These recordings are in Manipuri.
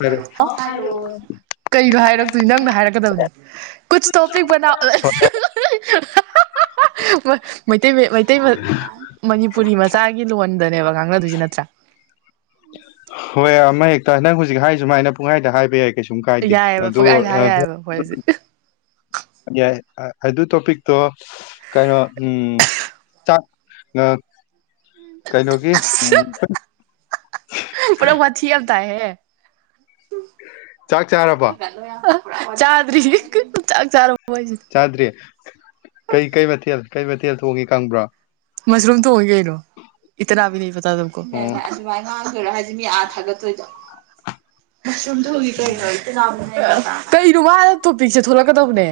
ꯐꯔꯦ ꯍꯥꯏꯔꯣ ꯍꯥꯏꯔꯛꯑꯣ ꯍꯥꯏꯔꯣꯁ ꯀꯩꯅꯣ ꯍꯥꯏꯔꯛꯇꯣꯏ ꯅꯪꯅ ꯍꯥꯏꯔꯛꯀꯗꯕꯅꯤ ꯀꯨꯁ ꯇꯣꯄꯤꯛ ꯕꯅꯥꯎ ꯍꯣꯏ ꯃꯩꯇꯩ ꯃꯌꯦꯛ ꯃꯩꯇꯩ ꯃꯠ ꯃꯅꯤꯄꯨꯔꯤ ꯃꯆꯥ ꯒꯤ ꯂꯣꯟꯗꯅꯦꯕ ꯉꯥꯡꯅꯗꯣꯏꯖꯦ ꯅꯠꯇ꯭ꯔꯥ ꯍꯣꯏ ꯑꯃ ꯍꯦꯛꯇ ꯅꯪ ꯍꯧꯖꯤꯛ ꯍꯥꯏ ꯁꯨꯃꯥꯏꯅ ꯄꯨꯡꯍꯥꯏꯗ ꯍꯥꯏꯕ ꯌꯥꯏ ꯀꯩꯁꯨꯝ ꯀꯥꯏꯗꯦ ꯌꯥꯏꯑꯕ ꯑꯗꯣ ꯄꯪꯀꯥꯏꯗ ꯑ ꯍꯥꯏ ꯌꯥꯏꯑꯕ ꯑꯩꯈꯣꯏ ꯍꯧꯖꯤꯛ ꯌꯥꯏ ꯑꯗꯨ ꯇꯣꯄꯤꯛꯇꯣ ꯀꯩꯅꯣ ꯎꯝ ꯆꯥꯥꯛ ꯉ ꯀꯩꯅꯣꯒꯤ ꯎꯝ ꯄꯨꯂꯞ ꯋꯥꯊꯤ ꯌꯥꯝ ꯇꯥꯏꯍꯦ ꯆꯥꯛ ꯆꯥꯔꯕꯣ ꯆꯥꯗ꯭ꯔꯤ ꯆꯥꯛ ꯆꯥꯔꯕꯣ ꯍꯥꯏꯖꯤꯅꯤ ꯆꯥꯗ꯭ꯔꯤ ꯀꯩ ꯀꯩ ꯃꯊꯦꯜ ꯀꯩ ꯃꯊꯦꯜ ꯊꯣꯡꯉꯤ ꯈꯪꯕ꯭ꯔꯣ ꯃꯁꯔꯨꯝ ꯊꯣꯡꯉꯤ ꯀꯩꯅꯣ ꯏꯇꯥꯅꯥꯕꯤ ꯅꯍꯤ ꯄꯇꯥ ꯇꯨꯝꯀꯣ ꯑꯣ ꯑꯗꯨꯃꯥꯏ ꯉꯥꯡꯗꯣꯏꯔꯥ ꯍꯥꯏꯖꯦ ꯃꯤ ꯑꯥ ꯊꯥꯒꯠꯇꯣꯏꯗꯣ ꯃꯁꯔꯨꯝ ꯊꯣꯡꯉꯤ ꯀꯩꯅꯣ ꯀꯩꯅꯣ ꯃꯥꯅ ꯇꯣꯄꯤꯛꯁꯦ ꯊꯣꯛꯂꯛ ꯀꯗꯧꯕꯅꯦ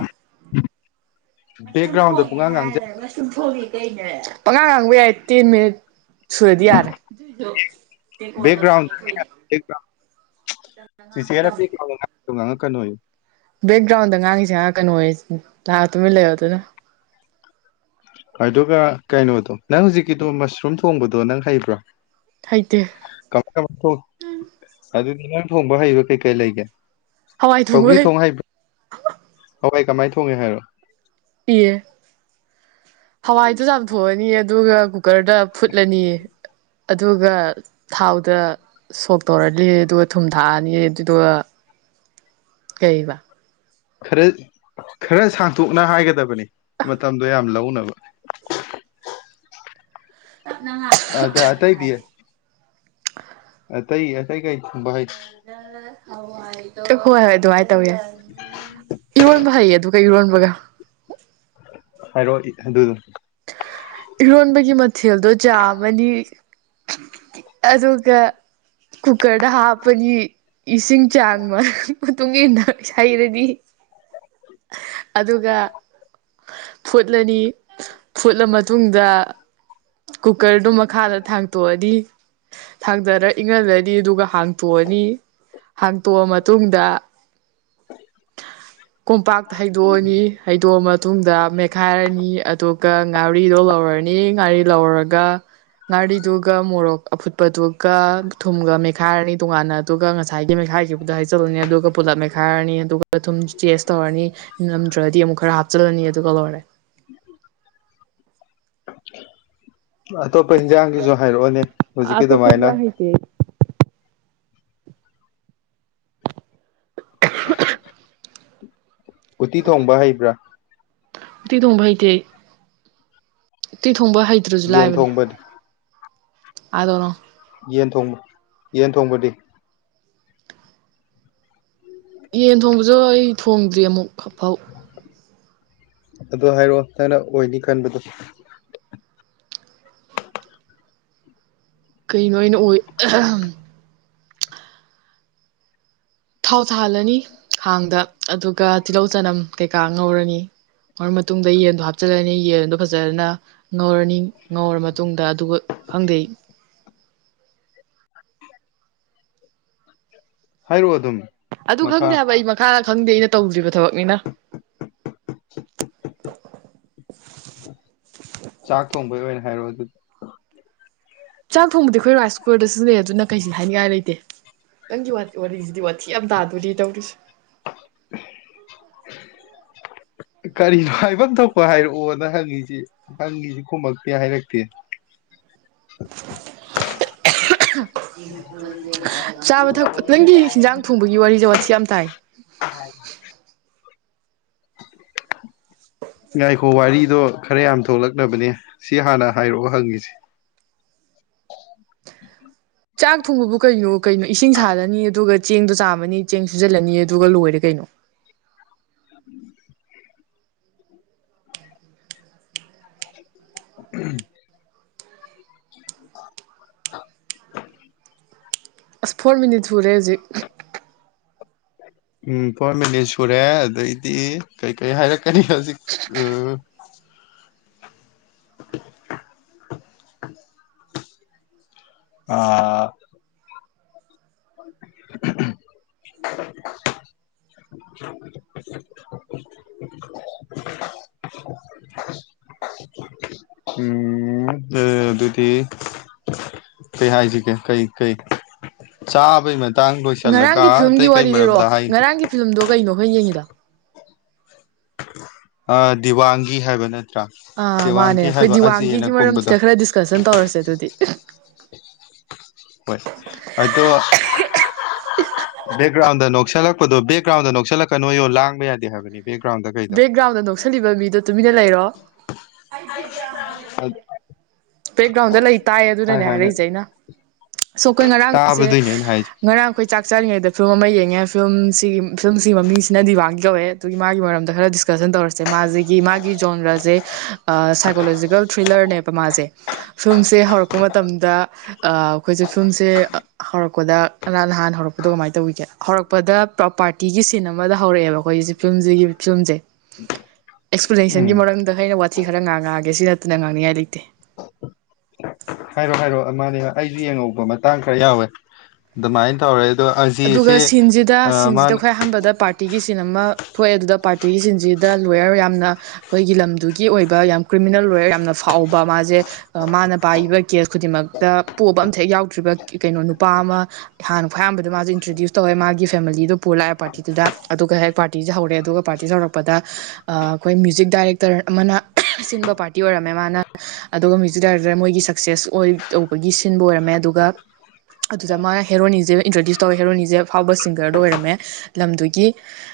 ꯃꯁꯔꯨꯝ ꯕꯦꯛꯒ꯭ꯔꯥꯎꯟꯗ ꯊꯣꯉꯤ ꯄꯨꯡꯉꯥꯡ ꯍꯥꯏꯔ ꯉꯥꯡꯖ ꯂꯣꯏꯔꯦ ꯃꯁꯔꯨꯝ ꯊꯣꯡꯉꯤ ꯀꯩꯅꯣ ꯄꯉꯥꯡ ꯉꯥꯡꯕ ꯌꯥꯏ ꯇꯦꯟ ꯃꯤꯅꯤꯠ ꯁꯨꯔꯗꯤ ꯌꯥꯔꯦ ꯑꯗꯨ ꯔꯦꯀꯣ꯭ꯔꯠꯇ ꯕꯦꯛꯒ꯭ꯔꯥꯎꯟ ꯊꯥꯒꯠꯇꯣꯏꯅꯦ ꯕꯦꯛꯒ꯭ꯔꯥꯎꯟ ꯆꯤꯆꯦꯔ ꯕꯦꯛꯒ꯭ꯔꯥꯎꯟꯗ ꯉꯥꯡꯉꯛꯏꯗꯣ ꯉꯥꯡꯉꯛꯀꯅꯣꯌꯨ ꯕꯦꯛꯒ꯭ꯔꯥꯎꯟꯗ ꯉꯥꯡꯉꯤꯁꯦ ꯉꯥꯛꯉꯛꯀꯅꯣꯌꯦ ꯅꯍꯥꯛ ꯇꯨꯃꯤꯟ ꯂꯩꯌꯣ ꯑꯗꯨꯅ ꯑꯗꯨꯒ ꯀꯩꯅꯣꯗꯣ ꯅꯪ ꯍꯧꯖꯤꯛꯀꯤꯗꯣ ꯃꯁꯔꯨꯝ ꯊꯣꯡꯕꯗꯣ ꯅꯪ ꯍꯩꯕ꯭ꯔꯣ ꯍꯩꯇꯦ ꯀꯃꯥꯏ ꯀꯃꯥꯏ ꯊꯣꯡ ꯑꯗꯨꯗꯤ ꯅꯪ ꯊꯣꯡꯕ ꯍꯩꯕ ꯀꯩꯀꯩ ꯂꯩꯒꯦ ꯍꯋꯥꯏ ꯊꯣꯡꯕ ꯁꯧꯒ꯭ꯔꯤ ꯊꯣꯡ ꯍꯩ ꯍꯋꯥꯏ ꯀꯃꯥꯏ ꯊꯣꯡꯉꯤ ꯍꯥꯏꯔꯛꯑꯣ ꯑꯦ ꯍꯋꯥꯏꯗꯨ ꯆꯥꯝꯊꯣꯛꯑꯅꯤ ꯑꯗꯨꯒ ꯀꯨꯀ꯭ꯔꯗ ꯐꯨꯠꯂꯅꯤ ꯑꯗꯨꯒ ꯊꯥꯎꯗ ꯁꯣꯛ ꯇꯧꯔꯅꯤ ꯑꯗꯨꯒ ꯊꯨꯝ ꯊꯥꯛꯑ ꯅꯤ ꯑꯗꯨꯗꯨꯗ ꯀꯩꯕ ꯈꯔꯠ ꯈꯔ ꯁꯥꯡꯇꯣꯛꯅ ꯍꯥꯏꯒꯗꯕꯅꯤ ꯃꯇꯝꯗꯣ ꯌꯥꯝ ꯂꯧꯅꯕ ꯑꯗ ꯑꯇꯩꯗꯤ [unintelligible] ꯑꯇꯩ ꯑꯇꯩ ꯀꯩ ꯈꯨꯝꯕ ꯍꯩ ꯇꯛꯈꯨꯍꯥꯏ ꯍꯣꯏ ꯍꯣꯏ ꯑꯗꯨꯃꯥꯏ ꯇꯧꯕ ꯌꯥꯏ ꯏꯔꯣꯟꯕ ꯍꯩꯌꯦ ꯑꯗꯨꯒ ꯏꯔꯣꯟꯕꯒ ꯍꯥꯏꯔꯛꯑꯣ ꯏꯠ ꯑꯗꯨꯗꯨ ꯏꯔꯣꯟꯕꯒꯤ ꯃꯊꯦꯜꯗꯣ ꯆꯥꯝꯃꯅꯤ ꯑꯗꯨꯒ ꯀꯨꯀ꯭ꯔꯗ ꯍꯥꯞꯄꯅꯤ ꯏꯁꯤꯡ ꯆꯥꯡ ꯃꯔꯛ ꯃꯇꯨꯡ ꯏꯟꯅ ꯍꯩꯔꯗꯤ ꯑꯗꯨꯒ ꯐꯨꯠꯂꯅꯤ ꯐꯨꯠꯂ ꯃꯠ ꯃꯇꯨꯡꯗ ꯀꯨꯀ꯭ꯔꯗꯣ ꯃꯈꯥꯗ ꯊꯥꯡꯇꯣꯛꯑꯗꯤ ꯊꯥꯡꯗꯔ ꯏꯪꯍꯜꯂꯅꯤ ꯑꯗꯨꯒ ꯍꯥꯡꯇꯣꯛꯑꯅꯤ ꯍꯥꯡꯇꯣꯛꯑ ꯃꯇꯨꯡꯗ ꯀꯣꯝꯄꯥꯛ ꯍꯩꯗꯣꯛꯑꯅꯤ ꯍꯩꯗꯣꯛꯑ ꯃꯇꯨꯡꯗ ꯃꯦꯠꯈꯥꯏꯔꯅꯤ ꯑꯗꯨꯒ ꯉꯥꯔꯨꯛꯇ ꯥꯔꯤꯗꯣ ꯂꯧꯔꯅꯤ ꯉꯥꯔꯤ ꯂꯧꯔꯒ ꯉꯥꯔꯤꯗꯨꯒ ꯃꯣꯔꯣꯛ ꯑꯐꯨꯠꯄ ꯇꯨꯀ ꯊꯨꯝꯒ ꯃꯦꯛ ꯃꯠꯈꯥꯏꯔꯅꯤ ꯇꯣꯉꯥꯟꯅ ꯑꯗꯨꯒ ꯉꯁꯥꯏꯒꯤ ꯃꯦꯠꯈꯥꯏꯈꯤꯕꯗꯣ ꯍꯥꯏꯖꯜꯂꯅꯤ ꯑꯗꯨꯒ ꯄꯨꯂꯞ ꯃꯦꯈꯥꯏꯔꯅꯤ ꯑꯗꯨꯒ ꯑꯗꯨꯝ ꯆꯦꯖ ꯇꯧꯔꯅꯤ ꯅꯝꯗ꯭ꯔꯗꯤ ꯑꯃꯨꯛ ꯈꯔ ꯍꯥꯞꯆꯤꯜꯂꯅꯤ ꯑꯗꯨꯒ ꯂꯣꯏꯔꯦ [inaudible] ꯑꯇꯣꯞꯄ ꯌꯦꯟꯖꯥꯡꯒꯤꯁꯨ ꯍꯥꯏꯔꯛꯑꯣꯅꯦ ꯍꯧꯖꯤꯛꯀꯤ ꯑꯇꯣꯞꯄ ꯑꯗꯨꯃꯥꯏꯅ ꯏꯟꯖꯥꯡ ꯍꯩꯇꯦ ꯑꯩ ꯎꯇꯤ ꯊꯣꯡꯕ ꯍꯩꯕ꯭ꯔꯥ ꯎꯇꯤ ꯊꯣꯡꯕ ꯍꯩꯇꯦ ꯑꯩ ꯏꯤ ꯊꯣꯡꯕ ꯍꯩꯇ꯭ꯔꯁꯨ ꯌꯦꯟ ꯂꯥꯏꯕꯅꯤ ꯊꯣꯡꯕꯗꯤ ꯑꯥꯗꯅꯣ ꯌꯦꯟ ꯊꯣꯡꯕ ꯌꯦꯟ ꯊꯣꯡꯕꯗꯤ ꯌꯦꯟ ꯊꯣꯡꯕꯁꯨ ꯑꯩ ꯊꯣꯡꯗ꯭ꯔꯤ ꯑꯃꯨꯛꯐꯥꯎ ꯑꯗꯨ ꯍꯥꯏꯔꯛꯑꯣ ꯅꯪꯅ ꯑꯣꯏꯅꯤ ꯈꯟꯕꯗꯣ ꯀꯔꯤꯅꯣ ꯑꯩꯅ ꯑꯣꯏ ꯊꯥꯎ ꯊꯥꯍꯜꯂꯅꯤ ꯍꯥꯡꯗ ꯑꯗꯨꯒ ꯇꯤꯜꯍꯧ ꯆꯅꯝ ꯀꯩꯀꯥ ꯉꯧꯔꯅꯤ ꯉꯔ ꯃꯇꯨꯡꯗ ꯌꯦꯟꯗꯣ ꯍꯥꯞꯆꯤꯜꯂꯅꯤ ꯌꯦꯟꯗꯣ ꯐꯖꯅ ꯉꯧꯔꯅꯤ ꯉꯧꯔ ꯃꯇꯨꯡꯗ ꯑꯗꯨꯒ ꯈꯪꯗꯩ ꯍꯥꯏꯔꯛꯑꯣ ꯑꯗꯨꯝ ꯑꯗꯨ ꯃꯈꯥ ꯈꯪꯗꯦ ꯍꯥꯏꯕ ꯑꯩ ꯃꯈꯥꯗ ꯈꯪꯗꯦ ꯑꯩꯅ ꯇꯧꯗ꯭ꯔꯤꯕ ꯊꯕꯛꯅꯤꯅ [inaudible] ꯆꯥꯛ ꯊꯣꯡꯕꯒꯤ ꯑꯣꯏꯅ ꯍꯥꯏꯔꯣꯑꯣ ꯑꯗꯨ ꯆꯥꯛ ꯊꯣꯡꯕꯗꯤ ꯑꯩꯈꯣꯏ ꯔꯥꯏꯁ ꯀꯨꯀꯔꯗ ꯁꯤꯖꯤꯟꯅꯩꯦ ꯑꯗꯨꯅ ꯀꯩꯁꯤ ꯍꯥꯏꯅꯤꯡꯉꯥꯏ ꯂꯩꯇꯦ ꯅꯪꯒꯤ ꯋꯥꯔꯤꯁꯤꯗꯤ ꯊꯤ ꯑꯝꯇꯥꯗꯨꯗꯤ ꯇꯧꯔꯤꯁꯦ [inaudible] ꯀꯔꯤꯅꯣ ꯍꯥꯏꯐꯝ ꯊꯣꯛꯄ ꯍꯥꯏꯔꯛꯑꯣꯅ ꯍꯪꯉꯤꯁꯤ ꯍꯪꯉꯤꯁꯤ ꯈꯃꯛꯇꯦ ꯍꯥꯏꯔꯛꯇꯦ [unintelligible] ꯆꯥꯕ ꯊꯛꯄ ꯅꯪꯒꯤ ꯍꯟꯖꯥꯡ ꯊꯣꯡꯕꯒꯤ ꯋꯥꯔꯤꯁꯦ ꯋꯥ ꯌꯥꯝ ꯇꯥꯏ [inaudible] ꯉꯥꯏꯈꯣ ꯋꯥꯔꯤꯗꯣ ꯈꯔ ꯌꯥꯝ ꯊꯣꯛꯂꯛꯅꯕꯅꯦ ꯁꯤ ꯍꯥꯟꯅ ꯍꯥꯏꯔꯛꯑꯣ ꯍꯪꯉꯁꯤꯦ ꯆꯥꯛ ꯊꯣꯡꯕꯕꯨ ꯀꯩꯅꯣ ꯀꯩꯅꯣ ꯏꯁꯤꯡ ꯁꯥꯔꯅꯤ ꯑꯗꯨꯒ ꯆꯦꯡꯗꯣ ꯆꯥꯝꯃꯅꯤ ꯆꯦꯡ ꯁꯨꯖꯜꯂꯅꯤ ꯑꯗꯨꯒ ꯂꯣꯏꯔꯦ ꯀꯩꯅꯣ [inaudible] ꯎꯝ ꯑꯁ ꯐꯣꯔ ꯃꯤꯅꯤꯠ ꯁꯨꯔꯦ ꯍꯧꯖꯤꯛ ꯎꯝ ꯐꯣꯔ ꯃꯤꯅꯤꯠ ꯁꯨꯔꯦ ꯑꯗꯩꯗꯤ ꯀꯩ ꯀꯩ ꯍꯥꯏꯔꯛꯀꯅꯤ ꯍꯧꯖꯤꯛ ꯎ [inaudible] ꯑꯥ [unintelligible] [unintelligible] [unintelligible] ꯎꯝ ꯑ ꯑꯗꯨꯗꯤ ꯀꯩ ꯍꯥꯏꯁꯤꯒꯦ ꯀꯩ ꯀꯩ ꯆꯥꯕꯩ ꯇꯥꯡ ꯂꯣꯏꯁꯤꯜꯂꯒ ꯉꯔꯥꯡꯒꯤ ꯐꯤꯂꯝꯒꯤ ꯑꯇꯩ ꯀꯩ ꯋꯥꯔꯤ ꯃꯔꯝꯗ ꯂꯤꯔꯛꯑꯣ ꯍꯥꯏ ꯉꯔꯥꯡꯒꯤ ꯐꯤꯂꯝꯗꯣ ꯀꯩꯅꯣ ꯈꯣꯏꯅ ꯌꯦꯡꯉꯤꯗꯣ ꯑ ꯗꯤꯋꯥꯡꯒꯤ ꯍꯥꯏꯕꯅꯦ ꯑꯥ ꯃꯥꯅꯦ ꯑꯩꯈꯣꯏ ꯗꯤꯋꯥꯡꯒꯤꯒꯤ ꯀꯨꯝꯕꯗꯣ ꯃꯔꯝꯁꯤꯗ ꯈꯔ ꯗꯤꯁꯀꯁꯟ ꯇꯧꯔꯁꯦ ꯑꯗꯨꯗꯤ ꯍꯣꯏ ꯑꯗꯣ [unintelligible] ꯕꯦꯛꯒ꯭ꯔꯥꯎꯟꯗ ꯅꯣꯛꯁꯤꯜꯂꯛꯄꯗꯣ ꯦꯛꯒ꯭ꯔꯥꯎꯟꯗ ꯅꯣꯛꯁꯤꯜꯂꯛꯀ ꯅꯣ ꯂꯥꯡꯕ ꯌꯥꯗ ꯍꯥꯏꯕꯅꯤ ꯕꯦꯛꯀ꯭ꯔꯥꯎꯟꯗꯒ ꯕꯦꯛꯒ꯭ꯔꯥꯎꯟꯗ ꯅꯣꯛꯁꯜꯂꯤꯕ ꯃꯤꯗꯣ ꯇꯨꯃꯤꯟꯅ ꯂꯩꯔꯣ ꯍ ꯕ꯭ꯂꯦꯛꯒ꯭ꯔꯥꯎꯟꯗ ꯂꯩ ꯇꯥꯏ ꯑꯗꯨꯅꯅꯦ ꯍꯥꯏꯔꯛꯏꯁꯦ ꯑꯩꯅ ꯁꯣ ꯑꯩꯈꯣꯏ ꯉꯔꯥꯡꯁꯦ ꯇꯥꯕꯗꯣꯏꯅꯦ ꯑꯩꯅ ꯍꯥꯏꯁꯦ ꯉꯔꯥꯡ ꯑꯩꯈꯣꯏ ꯆꯥꯛ ꯆꯥꯔꯤꯉꯩꯗ ꯐꯤꯂꯝ ꯑꯃ ꯌꯦꯡꯉꯦ ꯐꯤꯂꯝꯁꯤꯒꯤ ꯐꯤꯂꯝꯁꯤꯒꯤ ꯃꯃꯤꯡꯁꯤꯅ ꯗꯤꯕꯥꯟꯒꯤ ꯀꯧꯋꯦ ꯑꯗꯨꯒꯤ ꯃꯥꯒꯤ ꯃꯔꯝꯗ ꯈꯔꯗꯤ ꯗꯤꯁꯀꯁꯟ ꯇꯧꯔꯁꯦ ꯃꯥꯁꯤꯒꯤ ꯃꯥꯒꯤ ꯖꯣꯟꯗ꯭ꯔꯁꯦ ꯁꯥꯏꯀꯣꯂꯣꯖꯤꯀꯦꯜ ꯊ꯭ꯔꯤꯂꯔꯅꯦꯕ ꯃꯥꯁꯦ ꯐꯤꯂꯝꯁꯦ ꯍꯧꯔꯛꯄ ꯃꯇꯝꯗ ꯑꯩꯈꯣꯏꯁꯦ ꯐꯤꯂꯝꯁꯦ ꯍꯧꯔꯛ ꯍꯧꯔꯛꯄꯗ ꯅ ꯅꯍꯥꯟ ꯍꯧꯔꯛꯄꯗꯣ ꯀꯃꯥꯏꯅ ꯇꯧꯕꯤꯒꯦ ꯍꯧꯔꯛꯄꯗ ꯄꯥꯔꯇꯤꯒꯤ ꯁꯤꯟ ꯑꯃꯗ ꯍꯧꯔꯛꯑꯦꯕ ꯑꯩꯈꯣꯏ ꯐꯤꯂꯝꯁꯤꯒꯤ ꯐꯤꯂꯝꯁꯦ ꯎꯝ ꯑꯦꯛꯁꯄ꯭ꯂꯦꯅꯦꯁꯟꯒꯤ ꯃꯔꯝꯗ ꯑꯩꯅ ꯋꯥꯊꯤ ꯈꯔ ꯉꯥꯡꯉꯛꯑꯒꯦ ꯁꯤ ꯅꯠꯇꯅ ꯉꯥꯡꯅꯤꯡꯉꯥꯏ ꯂꯩꯇꯦ [unintelligible] ꯍꯥꯏꯔꯣ ꯍꯥꯏꯔꯣ ꯃꯥꯅꯦ ꯑꯩꯁꯨ ꯌꯦꯡꯉꯍꯧꯕ ꯃꯇꯥꯡ ꯈꯔ ꯌꯥꯎꯋꯦ ꯑꯗꯨꯃꯥꯏꯅ ꯇꯧꯔꯦ ꯑꯗꯣ ꯑꯗꯨꯒ ꯑꯖꯤꯁꯦ ꯁꯤꯟꯁꯤꯗ ꯁꯤꯟꯁꯤꯗ ꯃꯥꯅ ꯈ꯭ꯋꯥꯏ ꯑꯍꯥꯟꯕꯗ ꯄꯥꯔꯤ ꯄꯥꯔꯇꯤꯒꯤ ꯁꯤꯟ ꯑꯃ ꯊꯣꯛꯑꯦ ꯑꯗꯨꯗ ꯄꯥꯔꯇꯤꯒꯤ ꯁꯤꯟꯁꯤꯗ ꯂꯣꯌꯔ ꯌꯥꯝꯅ ꯑꯩꯈꯣꯏꯒꯤ ꯂꯝꯗꯨꯒꯤ ꯑꯣꯏꯕ ꯌꯥꯝ ꯀ꯭ꯔꯤꯃꯤꯅꯦꯜ ꯂꯣꯣꯌꯔ ꯌꯥꯝꯅ ꯐꯥꯎꯕ ꯃꯥꯁꯦ ꯃꯥꯅ ꯄꯥꯏꯕ ꯀꯦꯁ ꯈꯨꯗꯤꯡꯃꯛꯇ ꯄꯣꯕ ꯑꯝꯇꯦꯛ ꯌꯥꯎꯗ꯭ꯔꯤꯕ ꯀꯩꯅꯣ ꯅꯨꯄꯥ ꯑꯃ ꯍꯥꯟꯨ ꯐꯣꯏꯌꯥꯝꯝꯕꯗꯤ ꯑꯗ ꯃꯥꯁꯨꯦ ꯏꯟꯇ꯭ꯔꯗ꯭ꯌꯨꯁ ꯇꯧꯋꯦ ꯃꯥꯒꯤ ꯐꯦꯃꯤꯂꯤꯗꯣ ꯄꯨ ꯂꯥꯛꯑꯦ ꯄꯥꯔꯇꯤꯗꯨꯗ ꯑꯗꯨꯒ ꯍꯦꯛ ꯄꯥꯔꯇꯤꯁꯦ ꯍꯧꯔꯦ ꯑꯗꯨꯒ ꯄꯥꯔꯇꯤꯁꯦ ꯍꯧꯔꯛꯄꯗ ꯑꯩꯈꯣꯏ ꯃ꯭ꯌꯨꯖꯤꯛ ꯗꯥꯏꯔꯦꯛꯇꯔ ꯑꯃꯅ ꯁꯤꯟꯕ ꯄꯥꯔꯇꯤ ꯑꯣꯏꯔꯝꯃꯦ ꯃꯥꯅ ꯑꯗꯨꯒ ꯃ꯭ꯌꯨꯖꯤꯛ ꯗꯥꯏꯔꯦꯛꯇꯔ ꯃꯣꯏꯒꯤ ꯁꯛꯁꯦꯁ ꯑꯣꯏ ꯇꯧꯕꯒꯤ ꯁꯤꯟꯕ ꯑꯣꯏꯔꯝꯃꯦ ꯑꯗꯨꯒ ꯑꯗꯨꯗ ꯃꯥꯅ ꯍꯦꯔꯣꯅꯤꯁꯦ ꯏꯟꯇ꯭ꯔꯣꯗ꯭ꯌꯨꯁ ꯇꯧꯋꯦ ꯍꯦꯔꯣꯅꯤꯁꯦ ꯑꯐꯥꯎꯕ ꯁꯤꯡꯒꯔꯗꯣ ꯑꯣꯏꯔꯝꯃꯦ ꯂꯝꯗꯨꯒꯤ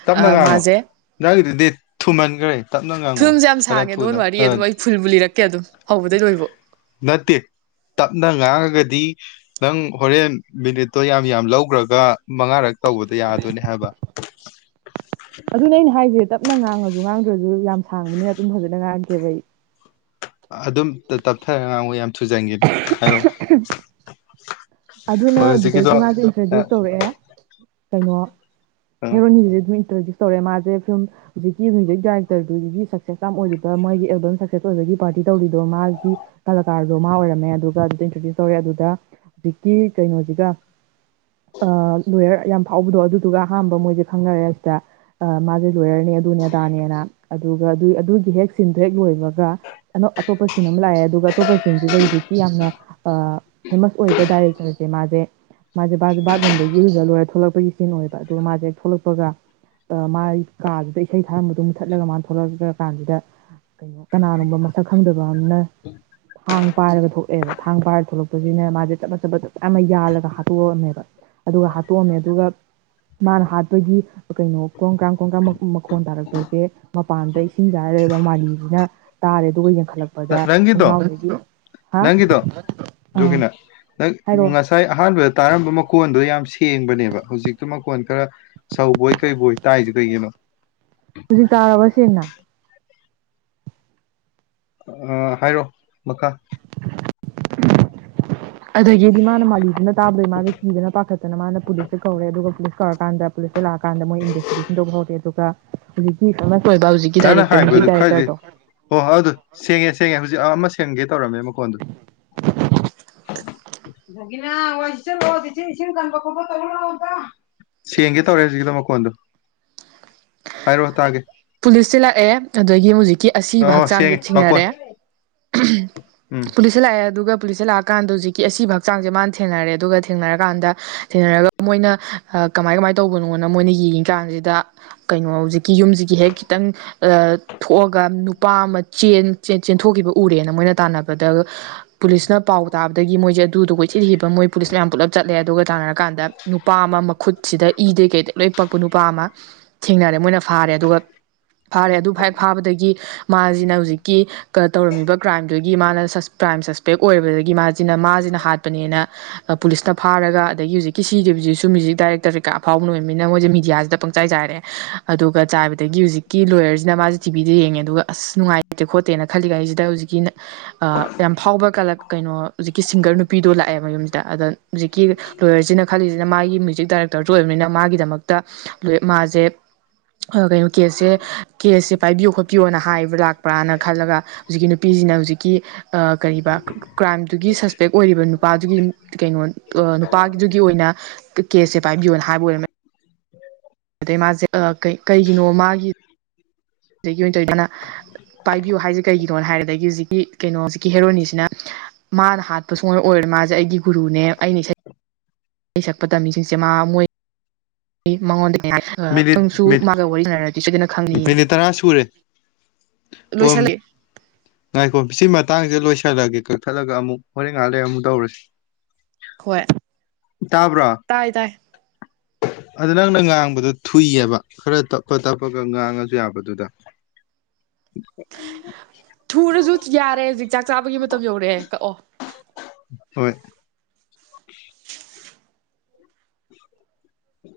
ꯇꯞꯅ ꯉꯥꯡꯉꯣ ꯃꯥꯁꯦ ꯅꯪꯒꯤꯗꯨꯗꯤ ꯊꯨꯃꯟꯈ꯭ꯔꯦ ꯇꯞꯅ ꯉꯥꯡꯉꯛꯑꯣ ꯈꯔ ꯊꯨꯅ ꯑ ꯈꯨꯨꯜꯕꯨ ꯂꯤꯔꯛꯀꯦ ꯑꯗꯨꯝ ꯍꯧꯕꯗꯩ ꯂꯣꯏꯕꯣ ꯅꯠꯇ° ꯇꯞꯅ ꯉꯥꯡꯉꯒꯗꯤ ꯅꯪ ꯍꯣꯔꯦꯟ ꯃꯤꯅꯤꯠꯇꯣ ꯌꯥꯝ ꯌꯥꯝ ꯂꯧꯈ꯭ꯔꯒ ꯃꯉꯥꯔꯛ ꯇꯧꯕꯗꯣ ꯌꯥꯗꯣꯏꯅꯦ ꯍꯥꯏꯕ ꯑꯗꯨꯅ ꯑꯩꯅ ꯍꯥꯏꯁꯦ ꯇꯞꯅ ꯉꯥꯡꯉꯁꯨ ꯉꯥꯡꯗ꯭ꯔꯁꯨ ꯌꯥꯝ ꯁꯥꯡꯕꯅꯤꯅ ꯑꯗꯨꯝ ꯐꯖꯅ ꯉꯥꯡꯉꯁꯦꯕ ꯑꯩ ꯑꯗꯨꯝ ꯇꯞꯊꯔ ꯉꯥꯡꯉꯨ ꯌꯥꯝ ꯊꯨꯖꯟꯒꯦ ꯍꯥꯏꯔꯣꯑꯣ ꯑꯗꯨꯅ ꯑꯗꯨꯗꯒꯤ ꯃꯥꯁꯦ ꯏꯟꯇ꯭ꯔꯗ꯭ꯌꯨꯁ ꯇꯧꯔꯛꯑꯦ ꯀꯩꯅꯣ ꯍꯦꯔꯣꯅꯤꯁꯤꯗꯤ ꯑꯗꯨꯝ ꯏꯟꯇ꯭ꯔꯗ꯭ꯌꯨꯁ ꯇꯧꯔꯦ ꯃꯥꯁꯦ ꯐꯤꯂꯝ ꯍꯧꯖꯤꯛꯀꯤ ꯃ꯭ꯌꯨꯖꯤꯛ ꯗꯥꯏꯔꯦꯛꯇꯔꯗꯨꯒꯤ ꯁꯛꯁꯦꯁ ꯌꯥꯝ ꯑꯣꯏꯔꯤꯕ ꯃꯣꯏꯒꯤ ꯑꯦꯜꯕꯝ ꯁꯛꯁꯦꯁ ꯑꯣꯏꯕꯒꯤ ꯄꯥꯔꯇꯤ ꯇꯧꯔꯤꯗꯣ ꯃꯥꯒꯤ ꯀꯂꯥꯀꯥꯔꯗꯣ ꯃꯥ ꯑꯣꯏꯔꯝꯃꯦ ꯑꯗꯨꯒ ꯑꯗꯨꯗ ꯏꯟꯇ꯭ꯔꯣꯗ꯭ꯌꯨꯁ ꯇꯧꯔꯦ ꯑꯗꯨꯗ ꯍꯧꯖꯤꯛꯀꯤ ꯀꯩꯅꯣꯁꯤꯒ ꯂꯣꯌꯔ ꯌꯥꯝ ꯐꯥꯎꯕꯗꯣ ꯑꯗꯨꯗꯨꯒ ꯑꯍꯥꯟꯕ ꯃꯣꯏꯁꯦ ꯈꯪꯅꯔꯦ ꯁꯤꯗ ꯃꯥꯁꯦ ꯂꯣꯌꯔꯅꯦ ꯑꯗꯨꯅꯦꯗꯥꯅꯦꯅ ꯑꯗꯨꯒ ꯑꯗꯨ ꯑꯗꯨꯒꯤ ꯍꯦꯛ ꯁꯤꯟꯗꯣ ꯍꯦꯛ ꯂꯣꯏꯕꯒ ꯑꯇꯣꯞꯄ ꯁꯤꯟ ꯑꯃ ꯂꯥꯛꯑꯦ ꯑꯗꯨꯒ ꯑꯇꯣꯞꯄ ꯁꯤꯁꯤꯡꯁꯤꯗ ꯍꯧꯖꯤꯛꯀꯤ ꯌꯥꯝꯅ ꯐꯦꯃꯁ ꯑꯣꯏꯣꯏꯕ ꯗꯥꯏꯔꯦꯛꯇꯔꯁꯦ ꯃꯥꯁꯦ ꯃꯥꯁꯦ ꯕꯥꯠꯔꯨꯝꯗꯒꯤ ꯍꯧꯔ ꯂꯣꯏꯔ ꯊꯂꯛꯄꯒꯤ ꯁꯤꯟ ꯑꯣꯏꯕ ꯑꯗꯨꯒ ꯃꯥꯁꯦ ꯍꯦꯛ ꯊꯣꯛꯂꯛꯄꯒ ꯃꯥꯒꯤ ꯀꯥꯗꯨꯗ ꯏꯁꯩ ꯊꯥꯔꯝꯕꯗꯣ ꯃꯨꯠꯊꯠꯂꯒ ꯃꯥꯅ ꯊꯣꯛꯂꯛꯛꯇ꯭ꯔ ꯀꯥꯟꯁꯤꯗ ꯀꯩꯅꯣ ꯀꯅꯥꯅꯣꯕ ꯃꯁꯛ ꯈꯪꯗꯕ ꯑꯅ ꯊꯥꯡ ꯄꯥꯏꯔꯒ ꯊꯣꯛꯂꯑꯦꯕ ꯊꯥꯡ ꯄꯥꯏꯔ ꯊꯣꯛꯂꯛꯄꯁꯤꯅ ꯃꯥꯁꯦ ꯆꯞ ꯃ ꯆꯞꯄꯗ ꯃꯌꯥꯝ ꯑꯃ ꯌꯥꯜꯂꯒ ꯍꯥꯠꯇꯣꯛꯑꯝꯃꯦꯕ ꯑꯗꯨꯒ ꯍꯥꯠꯇꯣꯛꯑꯝꯃꯦ ꯑꯗꯨꯒ ꯃꯥꯅ ꯍꯥꯠꯄꯒꯤ ꯀꯩꯅꯣ ꯀ꯭ꯔꯣꯡꯀ꯭ꯔꯥꯝ ꯀꯣꯡꯀ꯭ꯔꯥꯝ ꯃꯈꯣꯟ ꯇꯥꯔꯛꯄꯁꯦ ꯃꯄꯥꯟꯗ ꯏꯁꯤꯡ ꯆꯥꯏꯔꯔꯦꯕ ꯃꯥꯂꯤꯁꯤꯅ ꯇꯥꯔꯦ ꯑꯗꯨꯒ ꯌꯥꯡꯈꯠꯂꯛꯄ ꯅꯪꯒꯤꯤꯗꯣ ꯅꯪꯒꯤꯤꯗꯣ ꯑꯥ ꯌꯒꯤꯅꯥꯪ ꯍꯥꯏꯔꯛꯑꯣ ꯉꯁꯥꯏ ꯑꯍꯥꯟꯕꯗ ꯇꯥꯔꯝꯕ ꯃꯣꯟꯗꯣ ꯌꯥꯝ ꯁꯦꯡꯕꯅꯦꯕ ꯍꯧꯖꯤꯛꯇꯨ ꯃꯀꯣꯟ ꯈꯔ ꯁꯧꯧꯕꯣꯏ ꯀꯩꯕꯣꯏ ꯇꯥꯏꯁꯦ ꯀꯩꯒꯤꯅꯣ ꯍꯧꯖꯤꯛ ꯇꯥꯔꯕ ꯁꯦꯡꯅ ꯍꯥꯏꯔꯛꯑꯣ ꯃꯈꯥ ꯑꯗꯒꯤꯗꯤ ꯃꯥꯅ ꯃꯥꯂꯤꯗꯨꯅ ꯇꯥꯕꯗꯣꯏ ꯃꯥꯁ ꯀꯤꯗꯅ ꯄꯥꯈꯠꯇꯅ ꯃꯥꯅ ꯄꯨꯂꯤꯁꯁ ꯀꯧꯔꯦ ꯑꯗꯨꯒ ꯄꯨꯂꯤꯁ ꯀꯧꯔꯀꯥꯟꯗ ꯄꯨꯂꯤꯁꯇ ꯂꯥꯛꯀꯥꯟꯗ ꯃꯣꯏ ꯏꯟꯕꯁꯇꯤꯒꯦꯁꯟ ꯇꯧꯕ ꯍꯧꯔꯛꯦ ꯑꯗꯨꯒ ꯍꯧꯖꯤꯛꯀꯤ ꯐ ꯑꯣꯏꯕ ꯍꯧꯖꯤꯛ ꯗꯥꯏꯔꯦꯛꯇꯔꯖꯤꯛ ꯗꯥꯏꯔꯦꯛꯇꯔꯗꯣ ꯑꯣ ꯍꯣꯏ ꯑꯗꯨ ꯁꯦꯡꯉꯦ ꯁꯦꯡꯉꯦ ꯍꯧꯖꯤꯛ ꯑ ꯑꯃ ꯁꯦꯡꯒꯦ ꯇꯧꯔꯝꯃꯦ ꯃꯈꯣꯟꯗꯨ [unintelligible] ꯑꯗꯨꯗꯒꯤꯅꯥ ꯋꯥ ꯁꯤ ꯏꯁꯤ ꯀꯥꯟꯕ ꯈꯣꯄ ꯇꯧꯗ ꯁꯦꯡꯒꯦ ꯇꯧꯔꯦ ꯍꯧꯖꯤꯛꯗ ꯃꯈꯣꯟꯗꯣ ꯍꯥꯏꯔꯛꯑꯣ ꯇꯥꯒꯦ ꯄꯨꯂꯤꯁꯁꯤ ꯂꯥꯛꯑꯦ ꯑꯗꯨꯗꯒꯤ ꯍꯧꯖꯤꯛꯀꯤ ꯑꯁꯤꯕ ꯑꯣ ꯍꯛꯆꯥꯡꯁ ꯁꯦꯡꯉꯦ ꯃꯈꯣꯟ ꯊꯤꯡꯅꯔꯦ ꯎꯝ ꯄꯨꯂꯤꯁ ꯄꯨꯁ ꯂꯥꯛꯑꯦ ꯑꯗꯨꯒ ꯄꯨꯂꯤꯁꯇ ꯂꯥꯛꯑꯀꯥꯟꯗ ꯍꯧꯖꯤꯛꯀꯤ ꯑꯁꯤꯕ ꯍꯛꯆꯥꯡꯁꯦ ꯃꯥꯅ ꯊꯦꯡꯅꯔꯦ ꯑꯗꯨꯒ ꯊꯦꯡꯅꯔꯀꯥꯟꯗ ꯊꯦꯡꯅꯔꯒ ꯃꯣꯏꯅ ꯀꯃꯥꯏ ꯀꯃꯥꯏꯅ ꯇꯧꯕꯅꯣꯅ ꯃꯣꯏꯅ ꯌꯦꯡꯉꯤ ꯀꯥꯟꯁꯤꯗ ꯀꯩꯅꯣ ꯍꯧꯖꯤꯛ ꯀ ꯌꯨꯝꯁꯤꯒꯤ ꯍꯦꯛ ꯈꯤꯇꯪ ꯊꯣꯛꯑꯒ ꯅꯨꯄꯥ ꯑꯃ ꯆꯦꯟꯊꯣꯛꯈꯤꯕ ꯎꯔꯦꯅ ꯃꯣꯏꯅ ꯇꯥꯟꯅꯕꯗ ꯄꯨꯂꯤꯁꯅ ꯄꯥꯎ ꯇꯥꯕꯗꯒꯤ ꯃꯣꯏꯁꯦ ꯑꯗꯨꯗꯣ ꯀꯣꯏꯊꯤꯠꯈꯤꯕ ꯃꯣꯏ ꯄꯨꯂꯤꯁ ꯃꯌꯥꯝ ꯄꯨꯂꯞ ꯆꯠꯂꯦ ꯑꯗꯨꯒ ꯆꯥꯟꯅꯔ ꯀꯥꯟꯗ ꯅꯨꯄꯥ ꯑꯃ ꯃꯈꯨꯠꯁꯤꯗ ꯏꯗꯩ ꯀꯩꯗ ꯂꯣꯏꯅ ꯄꯛꯄ ꯅꯨꯄꯥ ꯑꯃ ꯊꯦꯡꯅꯔꯦ ꯃꯣꯏꯅ ꯐꯥꯔꯦ ꯑꯗꯨꯒ ꯐꯥꯔꯦ ꯑꯗꯨ ꯐꯥꯏꯦꯛ ꯐꯥꯕꯗꯒꯤ ꯃꯥꯁꯤꯅ ꯍꯧꯖꯤꯛꯀꯤ ꯇꯧꯔꯝꯃꯤꯕ ꯀ꯭ꯔꯥꯏꯝꯗꯨꯒꯤ ꯃꯥꯅ ꯀ꯭ꯔꯥꯏꯝ ꯁꯁꯄꯦꯛ ꯑꯣꯏꯔꯕꯗꯒꯤ ꯃꯥꯁꯤ ꯁꯤꯅ ꯃꯥꯁꯤꯅ ꯍꯥꯠꯄꯅꯦꯅ ꯄꯨꯂꯤꯁꯅ ꯐꯥꯔꯒ ꯑꯗꯒꯤ ꯍꯧꯖꯤꯛꯀꯤ ꯁꯤ ꯗꯦꯕꯁꯤꯁꯤꯁꯨ ꯃ꯭ꯌꯨꯖꯤꯛ ꯗꯥꯏꯔꯦꯛꯇꯔ ꯀ ꯑꯐꯥꯎꯕꯅ ꯑꯣꯏꯕꯅꯤꯅ ꯃꯣꯏꯁꯦ ꯃꯤꯦꯗꯤꯌꯥꯁꯤꯗ ꯄꯨꯡꯆꯥꯏ ꯆꯥꯏꯔꯛꯑꯦ ꯑꯗꯨꯒ ꯆꯥꯏꯕꯗꯒꯤ ꯍꯧꯖꯤꯛꯀꯤ ꯂꯣꯌꯔꯁꯤꯅ ꯃꯥꯁꯦ ꯇꯤꯚꯤꯗ ꯌꯦꯡꯉꯦ ꯑꯗꯨꯒ ꯑꯁ ꯅꯨꯡꯉꯥꯏꯇꯦ ꯈꯣꯠꯇꯦꯅ ꯈꯜꯂꯤꯒ ꯑꯩꯁꯤꯗ ꯍꯧꯖꯤꯛꯀꯤ ꯌꯥꯝ ꯐꯥꯎꯕ ꯀꯂꯛ ꯀꯩꯅꯣ ꯍꯧꯖꯤꯛꯀꯤ ꯁꯤꯡꯒꯔ ꯅꯨꯄꯤꯗꯣ ꯂꯥꯛꯑꯦ ꯃꯌꯨꯝꯁꯤꯗ ꯑꯗ ꯍꯧꯖꯤꯛꯀꯤ ꯂꯣꯌꯔꯁꯤꯅ ꯈꯜꯂꯤꯁꯤꯅ ꯃꯥꯒꯤ ꯃ꯭ꯌꯨꯖꯤꯛ ꯗꯥꯏꯔꯦꯛꯇꯔꯁꯨ ꯑꯣꯏꯕꯅꯤꯅ ꯃꯥꯒꯤꯗꯃꯛꯇ ꯂ ꯃꯥꯁꯦ ꯀꯩꯅꯣ ꯀꯦꯁꯁꯦ ꯀꯦꯁꯁꯦ ꯄꯥꯏꯕꯤꯌꯣ ꯈꯣꯠꯄꯤꯌꯣꯅ ꯍꯥꯏꯕ ꯂꯥꯛꯄ꯭ꯔꯥꯅ ꯈꯜꯂꯒ ꯍꯧꯖꯤꯛꯀꯤ ꯅꯨꯄꯤꯁꯤꯅ ꯍꯧꯖꯤꯛꯀꯤ ꯀ ꯀ꯭ꯔꯥꯏꯝꯗꯨꯒꯤ ꯁꯁꯄꯦꯛ ꯑꯣꯏꯔꯤꯕ ꯅꯨꯄꯥꯗꯨꯒꯤ ꯀꯩꯅꯣ ꯅꯨꯄꯥꯒꯤꯗꯨꯒꯤ ꯑꯣꯏꯅ ꯀꯦꯁꯁꯦ ꯄꯥꯏꯕꯤꯌꯣꯅ ꯍꯥꯏꯕ ꯑꯣꯏꯔꯝꯃꯦ ꯑꯗꯩ ꯃꯥꯁꯦ ꯀꯩ ꯀꯩꯒꯤꯅꯣ ꯃꯥꯒꯤ ꯑꯗꯒꯤ ꯇꯧꯗꯨꯅ ꯄꯥꯏꯕꯤꯌꯨ ꯍꯥꯏꯁꯦ ꯀꯩꯒꯤꯅꯣꯅ ꯍꯥꯏꯔꯦꯗꯒꯤ ꯍꯧꯖꯤꯛꯀꯤ ꯀꯩꯅꯣ ꯍꯦꯔꯣꯅꯤꯁꯤꯅ ꯃꯥꯅ ꯍꯥꯠꯄ ꯁꯨꯡ ꯑꯣꯢ ꯑꯣꯏꯔꯣꯢ ꯃꯥꯁꯦ ꯑꯩꯒꯤ ꯒꯨꯔꯨꯅꯦ ꯑꯩꯅ ꯏꯁꯩ꯫ ꯁꯩ ꯁꯛꯄ ꯇꯝꯃꯤꯁꯤꯡꯁꯦ ꯃꯥ ꯃꯣꯏ꯫ ꯑꯩ ꯃꯉꯣꯟꯗ [unintelligible] ꯅꯪꯁꯨ ꯃꯥꯒ ꯋꯥꯔꯤꯁꯟꯅꯔꯗꯤ ꯁꯣꯏꯗꯅ ꯈꯪꯅꯤ ꯃꯦꯅꯤꯠ ꯇꯔꯥ ꯁꯨꯔꯦ ꯑꯣ ꯂꯨꯏꯁꯜꯂꯤ꯫ ꯉꯥꯏꯈꯣ ꯁꯤ ꯃꯇꯥꯡꯁꯤꯦ ꯂꯣꯏꯁꯤꯜꯂꯒꯦ ꯀꯛꯊꯠꯂꯒ ꯑꯃꯨꯛ ꯍꯣꯔꯦꯟ ꯉꯥꯏꯍꯥꯛ ꯂꯩ ꯑꯃꯨꯛ ꯇꯧꯔꯁꯤ ꯍꯣꯏ ꯇꯥꯕ꯭ꯔꯣ ꯇꯥꯏ ꯇꯥꯏ ꯑꯗ ꯅꯪꯅ ꯉꯥꯡꯕꯗꯣ ꯊꯨꯏꯑꯕ ꯈꯔ ꯇꯞꯄ ꯇꯞꯄꯒ ꯉꯥꯡꯉꯁꯨ ꯌꯥꯕꯗꯨꯗ [unintelligible] ꯊꯨꯔꯁꯨ ꯌꯥꯔꯦ ꯍꯧꯖꯤꯛ ꯆꯥꯛ ꯆꯥꯕꯒꯤ ꯃꯇꯝ ꯌꯧꯔꯛꯑꯦ ꯀꯛꯑꯣ ꯍꯣꯏ [unintelligible] ꯎ